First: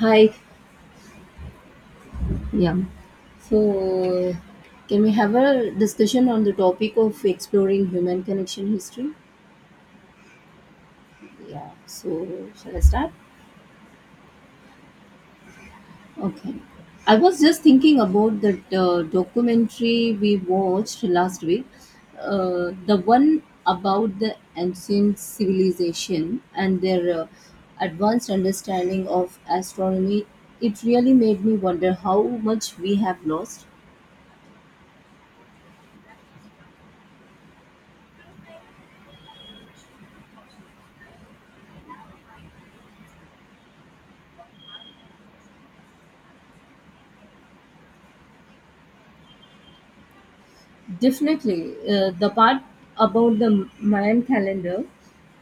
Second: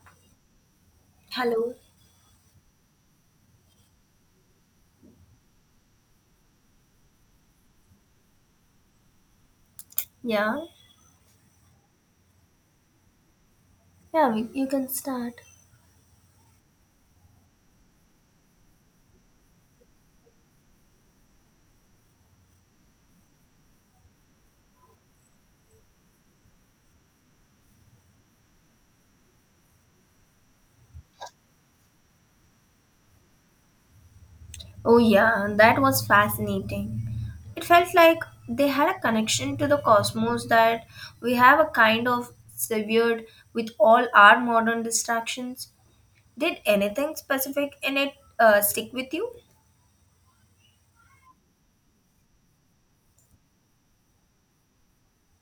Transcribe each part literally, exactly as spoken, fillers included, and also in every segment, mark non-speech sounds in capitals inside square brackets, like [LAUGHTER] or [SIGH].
Hi, Hello. yeah. So, can we have a discussion on the topic of exploring human connection history? Yeah, Yeah. So, shall I start? yeah, we, you can start. Okay. I was just thinking about that uh, documentary we watched last week, uh, the one about the ancient civilization and their uh, advanced understanding of astronomy. It really made me wonder how much we have lost. Oh, yeah, that was fascinating. It felt like they had a connection to the cosmos that we have a kind of severed with all our modern distractions. Did anything specific in it uh, stick with you? Definitely. Uh, the part about the Mayan calendar,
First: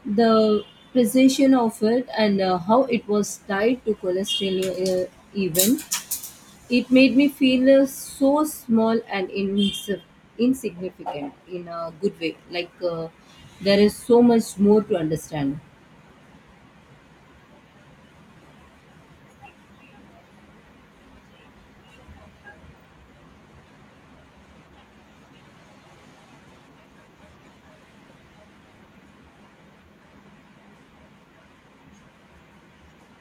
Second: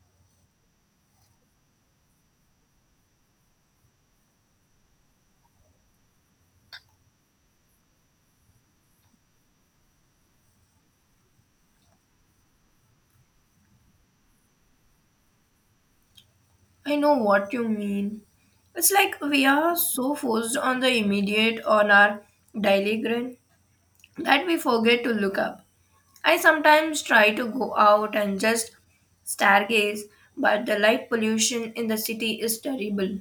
the precision of it, and uh, how it was tied to cholesterol uh, even, it made me feel uh, so small and insi- insignificant in a good way. Like uh, there is so much more to understand. I know what you mean. It's like we are so focused on the immediate on our daily grind that we forget to look up. I sometimes try to go out and just stargaze, but the light pollution in the city is terrible.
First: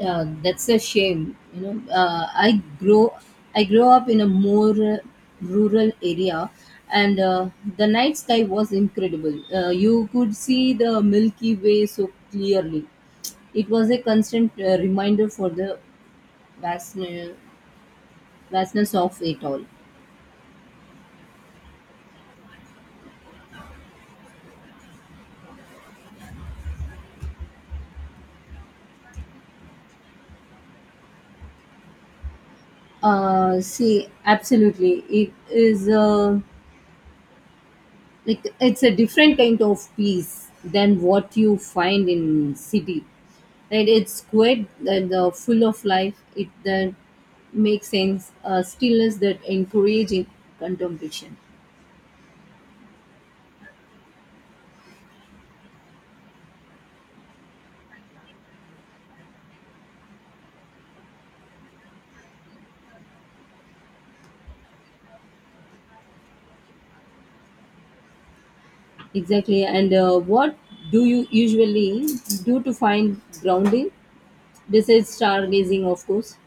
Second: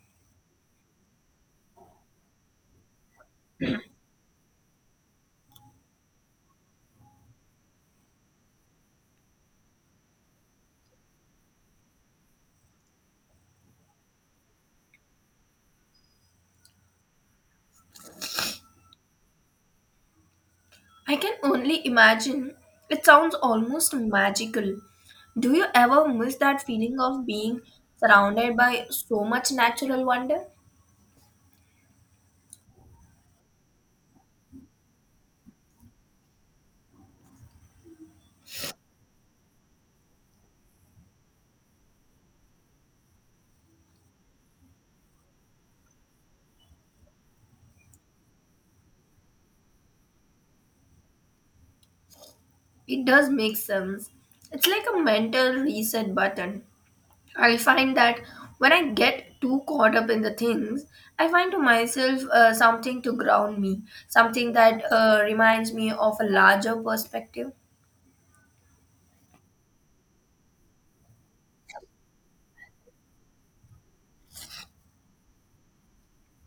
Yeah, that's a shame. You know, uh, I grow, I grew up in a more uh, rural area, and uh, the night sky was incredible. Uh, you could see the Milky Way so clearly. It was a constant uh, reminder for the vastness, vastness of it all. I can only imagine. It sounds almost magical. Do you ever miss that feeling of being surrounded by so much natural wonder? Uh, see, absolutely, it is. Uh, like it's a different kind of peace than what you find in city, right. It's quite the uh, full of life. It then makes sense, uh, stillness that encouraging contemplation. It does make sense. It's like a mental reset button. I find that when I get too caught up in the things, I find to myself uh, something to ground me, something that uh, reminds me of a larger perspective. Exactly. And uh, what do you usually do to find grounding, besides stargazing, of course.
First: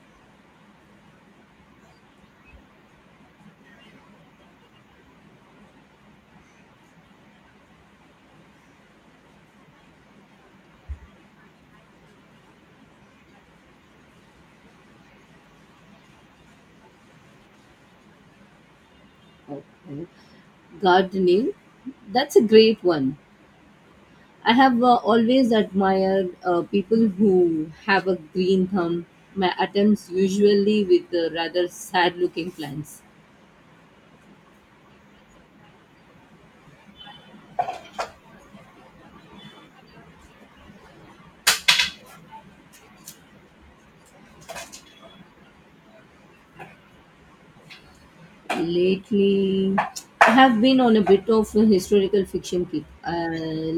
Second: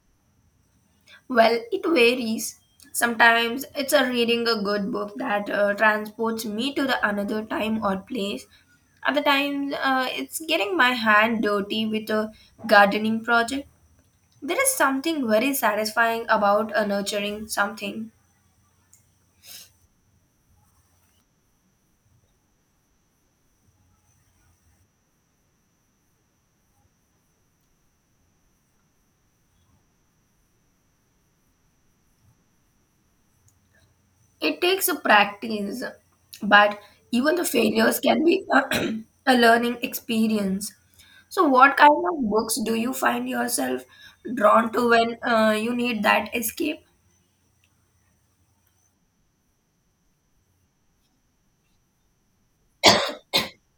Well, it varies. Sometimes it's a reading a good book that uh, transports me to the another time or place. Other times, uh, it's getting my hand dirty with a gardening project. There is something very satisfying about uh, nurturing something. Okay. Gardening, that's a great one. I have uh, always admired uh, people who have a green thumb. My attempts usually with uh, rather sad looking plants. It takes a practice, but even the failures can be [CLEARS THROAT] a learning experience. So, what kind of books do you find yourself drawn to when uh, you need that escape? Lately, I have been on a bit of a historical fiction kick. I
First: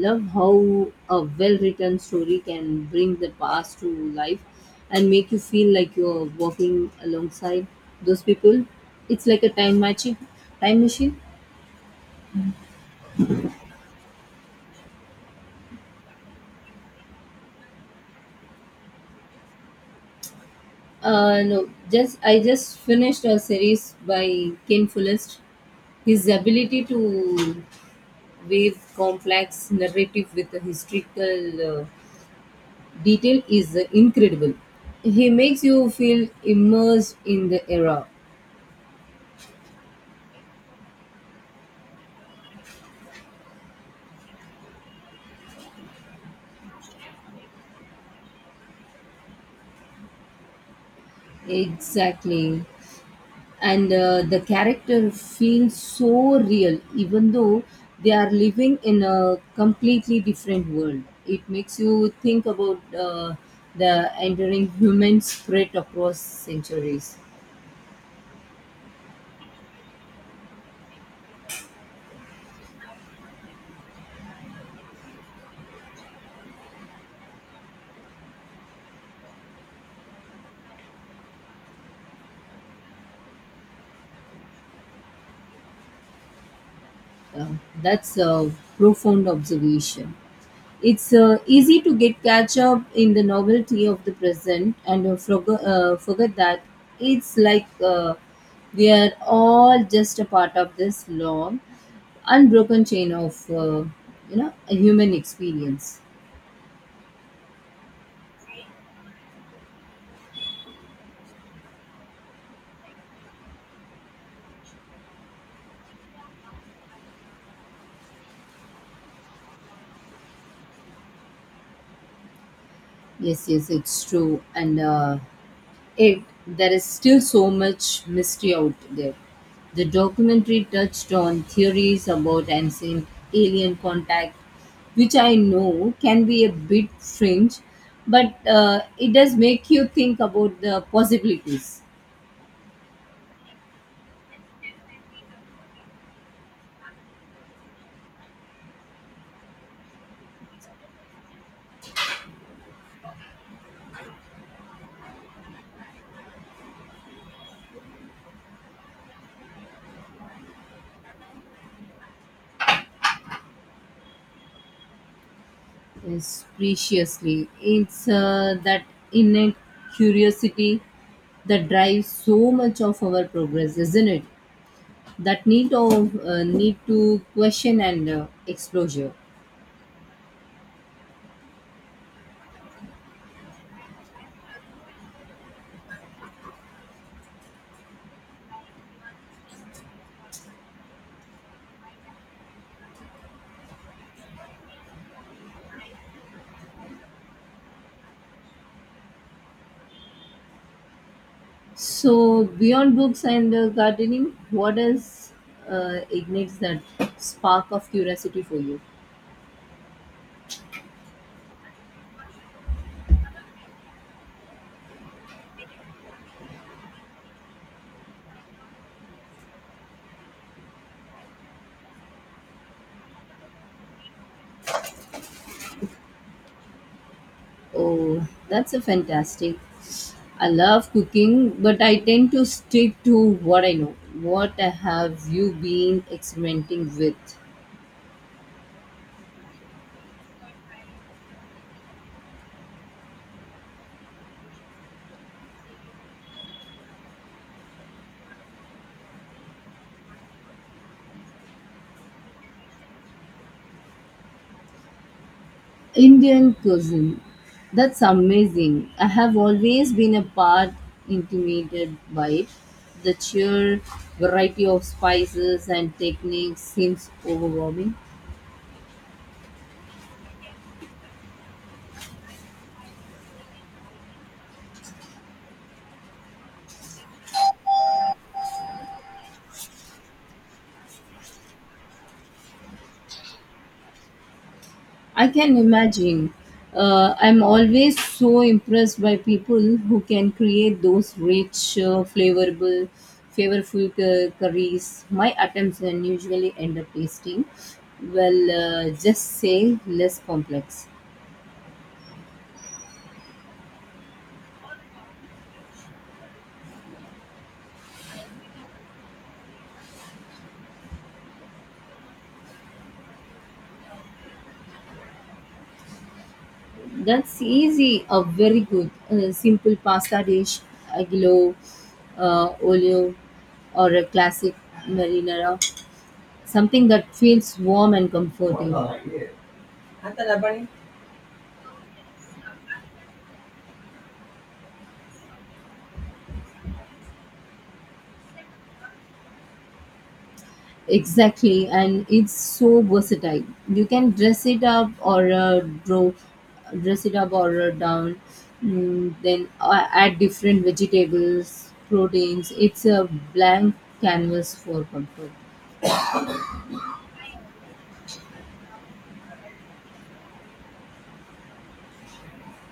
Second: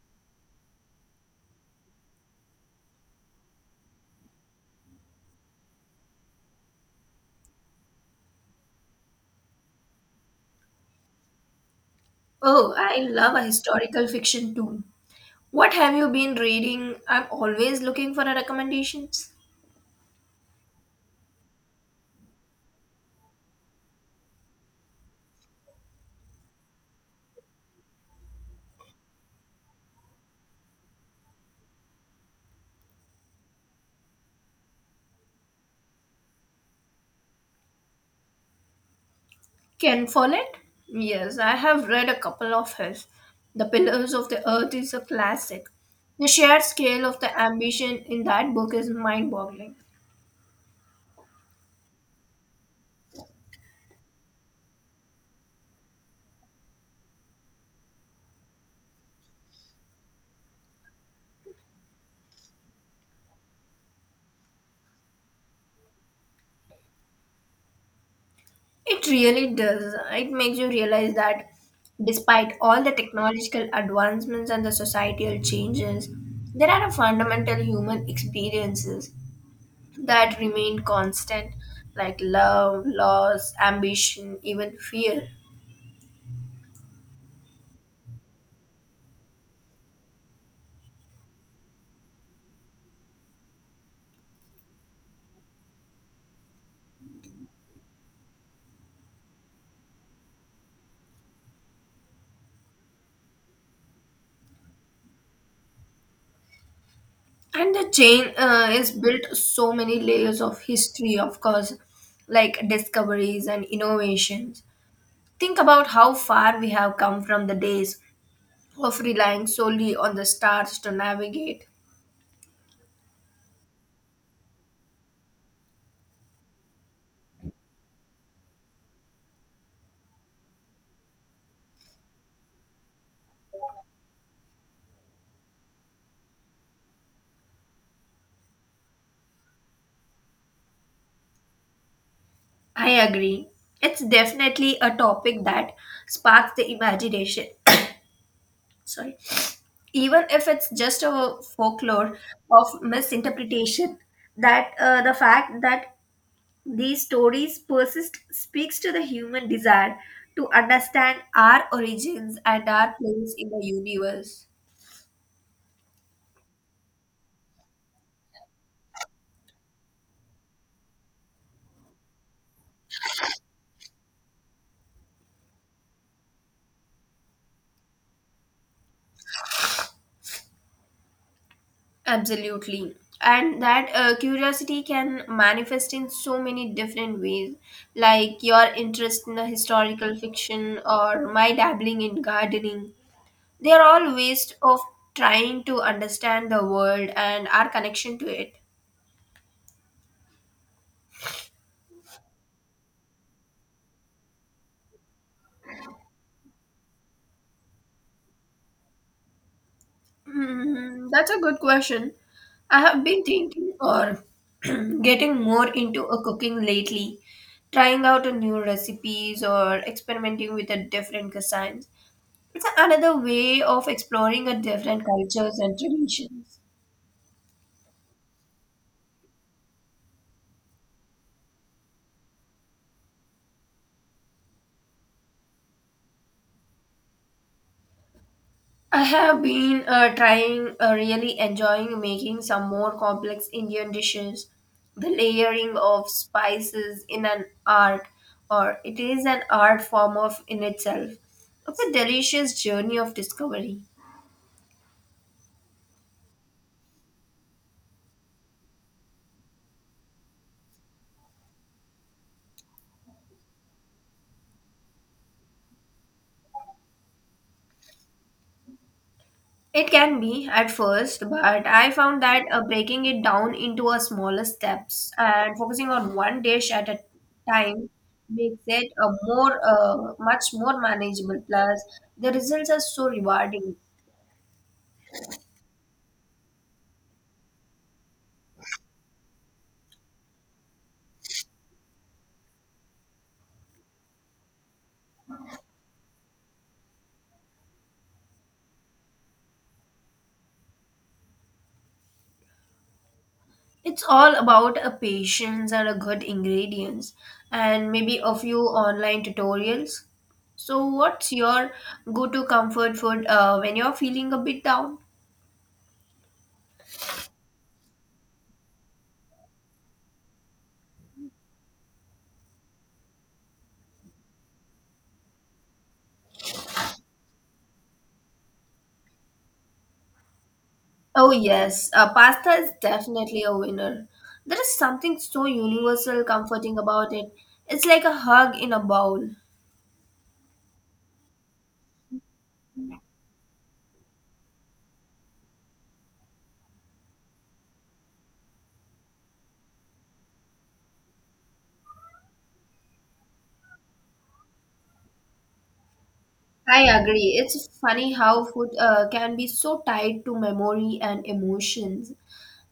love how a well written story can bring the past to life and make you feel like you're walking alongside those people. It's like a time machine. Time machine. Oh, I love a historical fiction too. What have you been reading? I'm always looking for recommendations. Uh, no, just I just finished a series by Ken Follett. His ability to weave complex narrative with a historical uh, detail is uh, incredible. He makes you feel immersed in the era. Ken Follett? Yes, I have read a couple of his. The Pillars of the Earth is a classic. The sheer scale of the ambition in that book is mind boggling. Exactly. And uh, the character feels so real, even though they are living in a completely different world. It makes you think about uh, the enduring human spirit across centuries. It really does. It makes you realize that despite all the technological advancements and the societal changes, there are a fundamental human experiences that remain constant, like love, loss, ambition, even fear. Uh, that's a profound observation. It's uh, easy to get catch up in the novelty of the present and uh, forgo- uh, forget that it's like uh, we are all just a part of this long, unbroken chain of uh, you know a human experience. And the chain uh, is built so many layers of history, of course, like discoveries and innovations. Think about how far we have come from the days of relying solely on the stars to navigate. Yes, yes, it's true, and. Uh, It there is still so much mystery out there. The documentary touched on theories about ancient alien contact, which I know can be a bit fringe, but uh, it does make you think about the possibilities. I agree. It's definitely a topic that sparks the imagination. [COUGHS] Sorry. Even if it's just a folklore of misinterpretation, that uh, the fact that these stories persist speaks to the human desire to understand our origins and our place in the universe. Yes, preciously. It's uh, that innate curiosity that drives so much of our progress, isn't it? That need of uh, need to question and uh, exposure. Absolutely. And that uh, curiosity can manifest in so many different ways, like your interest in the historical fiction or my dabbling in gardening. They are all ways of trying to understand the world and our connection to it. So, beyond books and uh, gardening, what else uh, ignites that spark of curiosity for you? Hmm, that's a good question. I have been thinking or [CLEARS THROAT] getting more into a cooking lately, trying out a new recipes or experimenting with a different cuisine. It's another way of exploring a different cultures and traditions. Oh, that's a fantastic. I love cooking, but I tend to stick to what I know. What have you been experimenting with? I have been uh, trying, uh, really enjoying making some more complex Indian dishes. The layering of spices in an art, or it is an art form of in itself. It's a delicious journey of discovery. Indian cuisine. That's amazing. I have always been a part intimidated by it. The sheer variety of spices and techniques seems overwhelming. It can be at first, but I found that uh, breaking it down into a smaller steps and focusing on one dish at a time makes it a more uh, much more manageable. Plus, the results are so rewarding. I can imagine. Uh, I'm always so impressed by people who can create those rich, uh, flavorable, flavorful cu- curries. My attempts then usually end up tasting, well, uh, just say less complex. It's all about a patience and a good ingredients, and maybe a few online tutorials. So, what's your go-to comfort food uh, when you're feeling a bit down? That's easy. A very good, uh, simple pasta dish, aglio, uh, olio, or a classic marinara. Something that feels warm and comforting. Oh, yes, uh, pasta is definitely a winner. There is something so universal comforting about it. It's like a hug in a bowl. Exactly, and it's so versatile. You can dress it up or uh, draw, dress it up or uh, down. Mm, then uh, add different vegetables, proteins. It's a blank canvas for comfort. I agree. It's funny how food uh, can be so tied to memory and emotions.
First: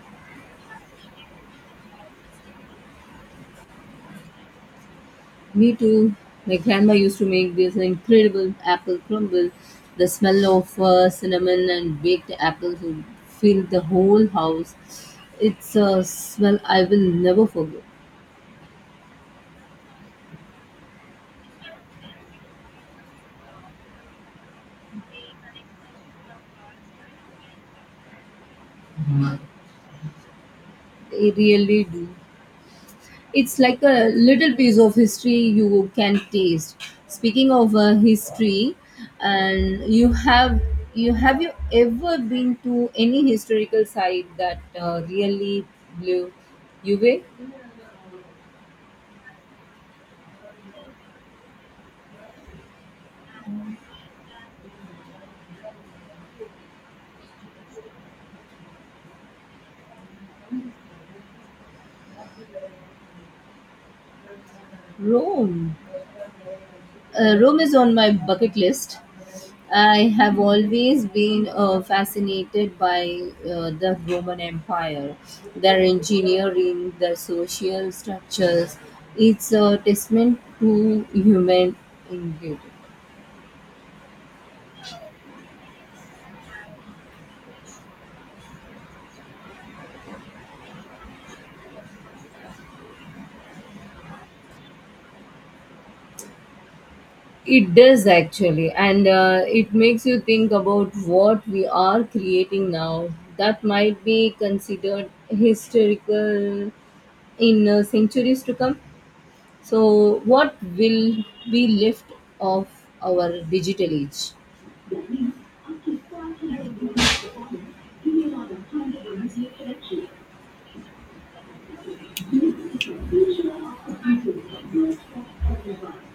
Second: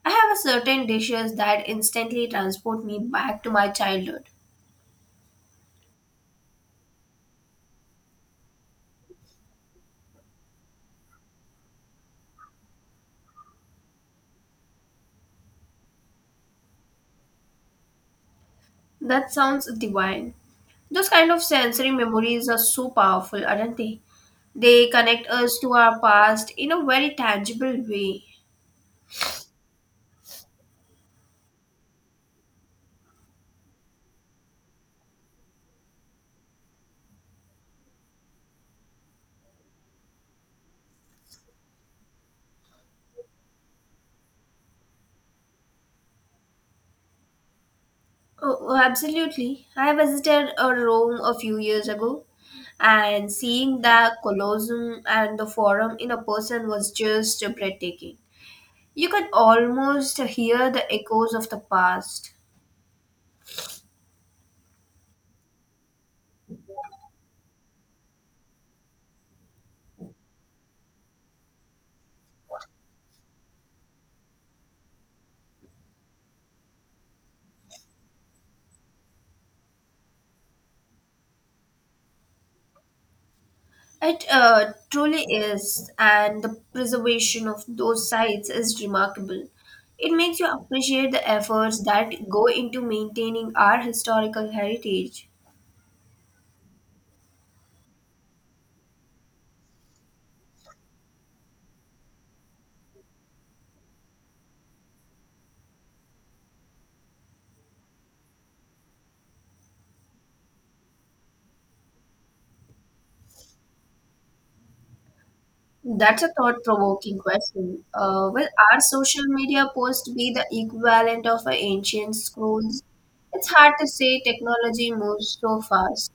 I have a certain dishes that instantly transport me back to my childhood. Me too. My grandma used to make this incredible apple crumble. The smell of uh, cinnamon and baked apples would fill the whole house. It's a smell I will never forget. That sounds divine. Those kind of sensory memories are so powerful, aren't they? They connect us to our past in a very tangible way. I really do. It's like a little piece of history you can taste. Speaking of uh, history, and you have you have you ever been to any historical site that uh, really blew you away? Oh, oh, absolutely. I visited uh, Rome a few years ago, and seeing the Colosseum and the Forum in a person was just breathtaking. You could almost hear the echoes of the past. Rome Uh, Rome is on my bucket list. I have always been uh, fascinated by uh, the Roman Empire, their engineering, their social structures. It's a testament to human ingenuity. It uh, truly is, and the preservation of those sites is remarkable. It makes you appreciate the efforts that go into maintaining our historical heritage. It does actually, and uh, it makes you think about what we are creating now that might be considered historical in uh, centuries to come. So, what will be left of our digital age? That's a thought-provoking question. Uh, will our social media post be the equivalent of a ancient scrolls? It's hard to say. Technology moves so fast.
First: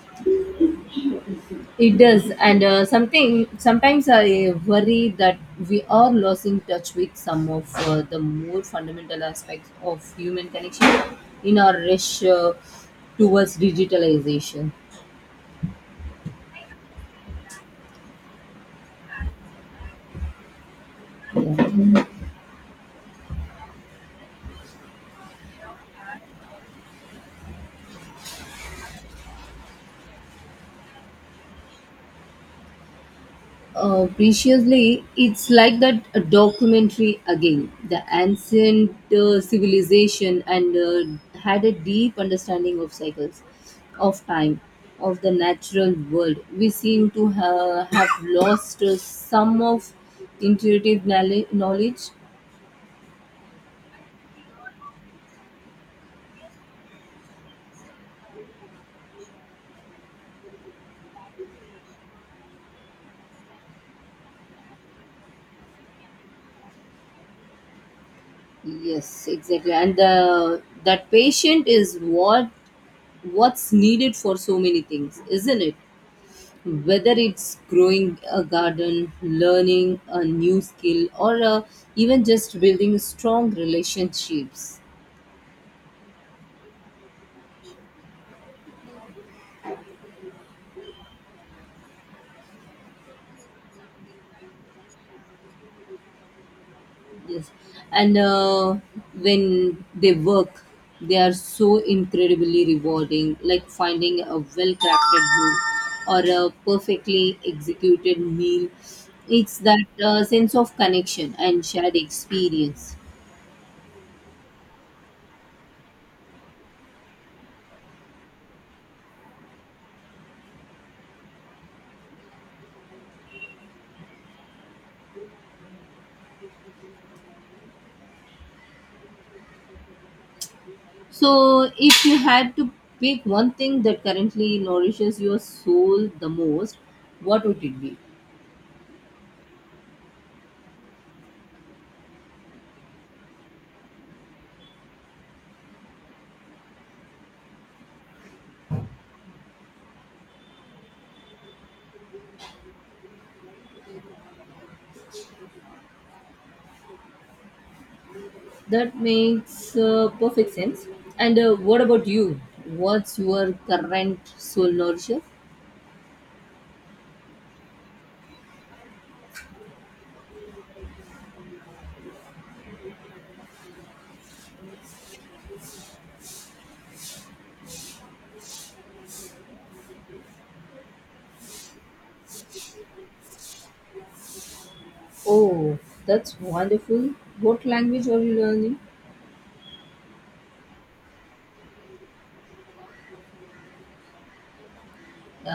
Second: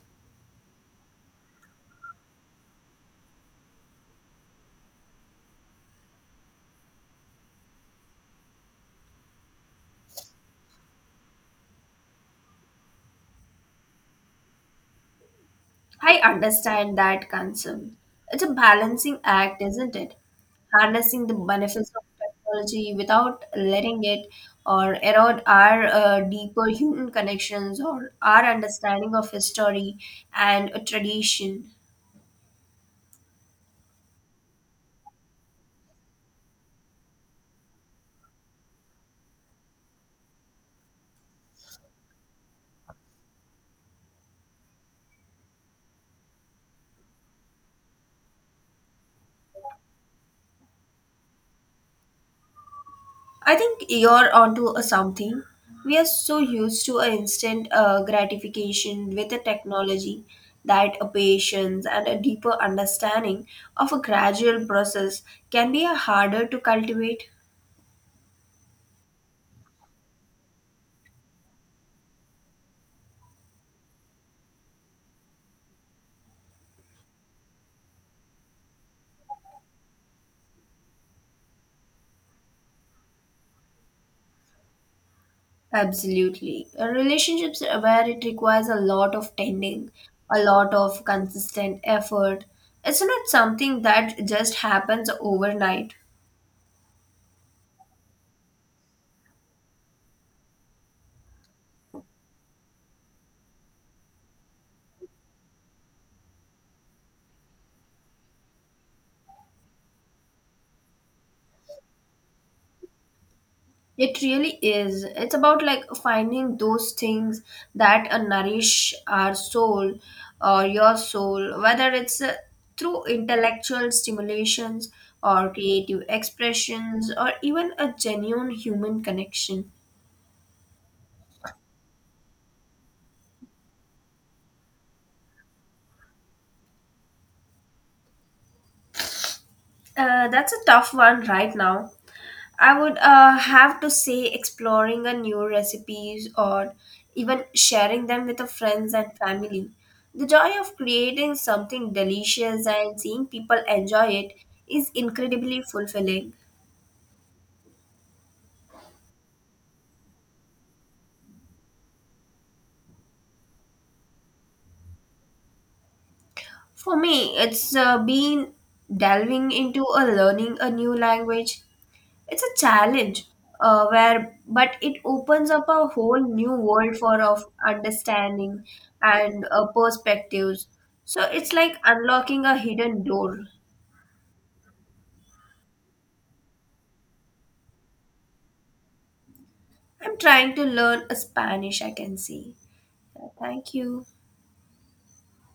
It does, and uh, something sometimes I worry that we are losing touch with some of uh, the more fundamental aspects of human connection in our rush uh, towards digitalization. I understand that concern. It's a balancing act, isn't it? Harnessing the benefits of technology without letting it or erode our uh, deeper human connections or our understanding of history and tradition. Uh, preciously, it's like that uh, documentary again. The ancient uh, civilization and uh, had a deep understanding of cycles, of time, of the natural world. We seem to ha- have lost uh, some of intuitive knowle- knowledge. I think you're onto a something. We are so used to an instant uh, gratification with a technology that a patience and a deeper understanding of a gradual process can be a harder to cultivate. Yes, exactly. And the, that patient is what what's needed for so many things, isn't it? Whether it's growing a garden, learning a new skill, or uh, even just building strong relationships. Absolutely. Uh, Relationships are where it requires a lot of tending, a lot of consistent effort. It's not something that just happens overnight. Yes, and uh, when they work, they are so incredibly rewarding. Like finding a well-crafted book or a perfectly executed meal, it's that uh, sense of connection and shared experience. It really is. It's about like finding those things that uh, nourish our soul or your soul, whether it's uh, through intellectual stimulations or creative expressions or even a genuine human connection. So, if you had to pick one thing that currently nourishes your soul the most, what would it be? Uh, that's a tough one right now. I would uh, have to say exploring a new recipes or even sharing them with the friends and family. The joy of creating something delicious and seeing people enjoy it is incredibly fulfilling. That makes uh, perfect sense. And uh, what about you? What's your current soul nourisher? For me, it's uh, been delving into a learning a new language, it's a challenge uh, where but it opens up a whole new world for of understanding and uh, perspectives, so it's like unlocking a hidden door. Oh, that's wonderful. What language are you learning? I'm trying to learn a Spanish, I can see. Yeah, thank you.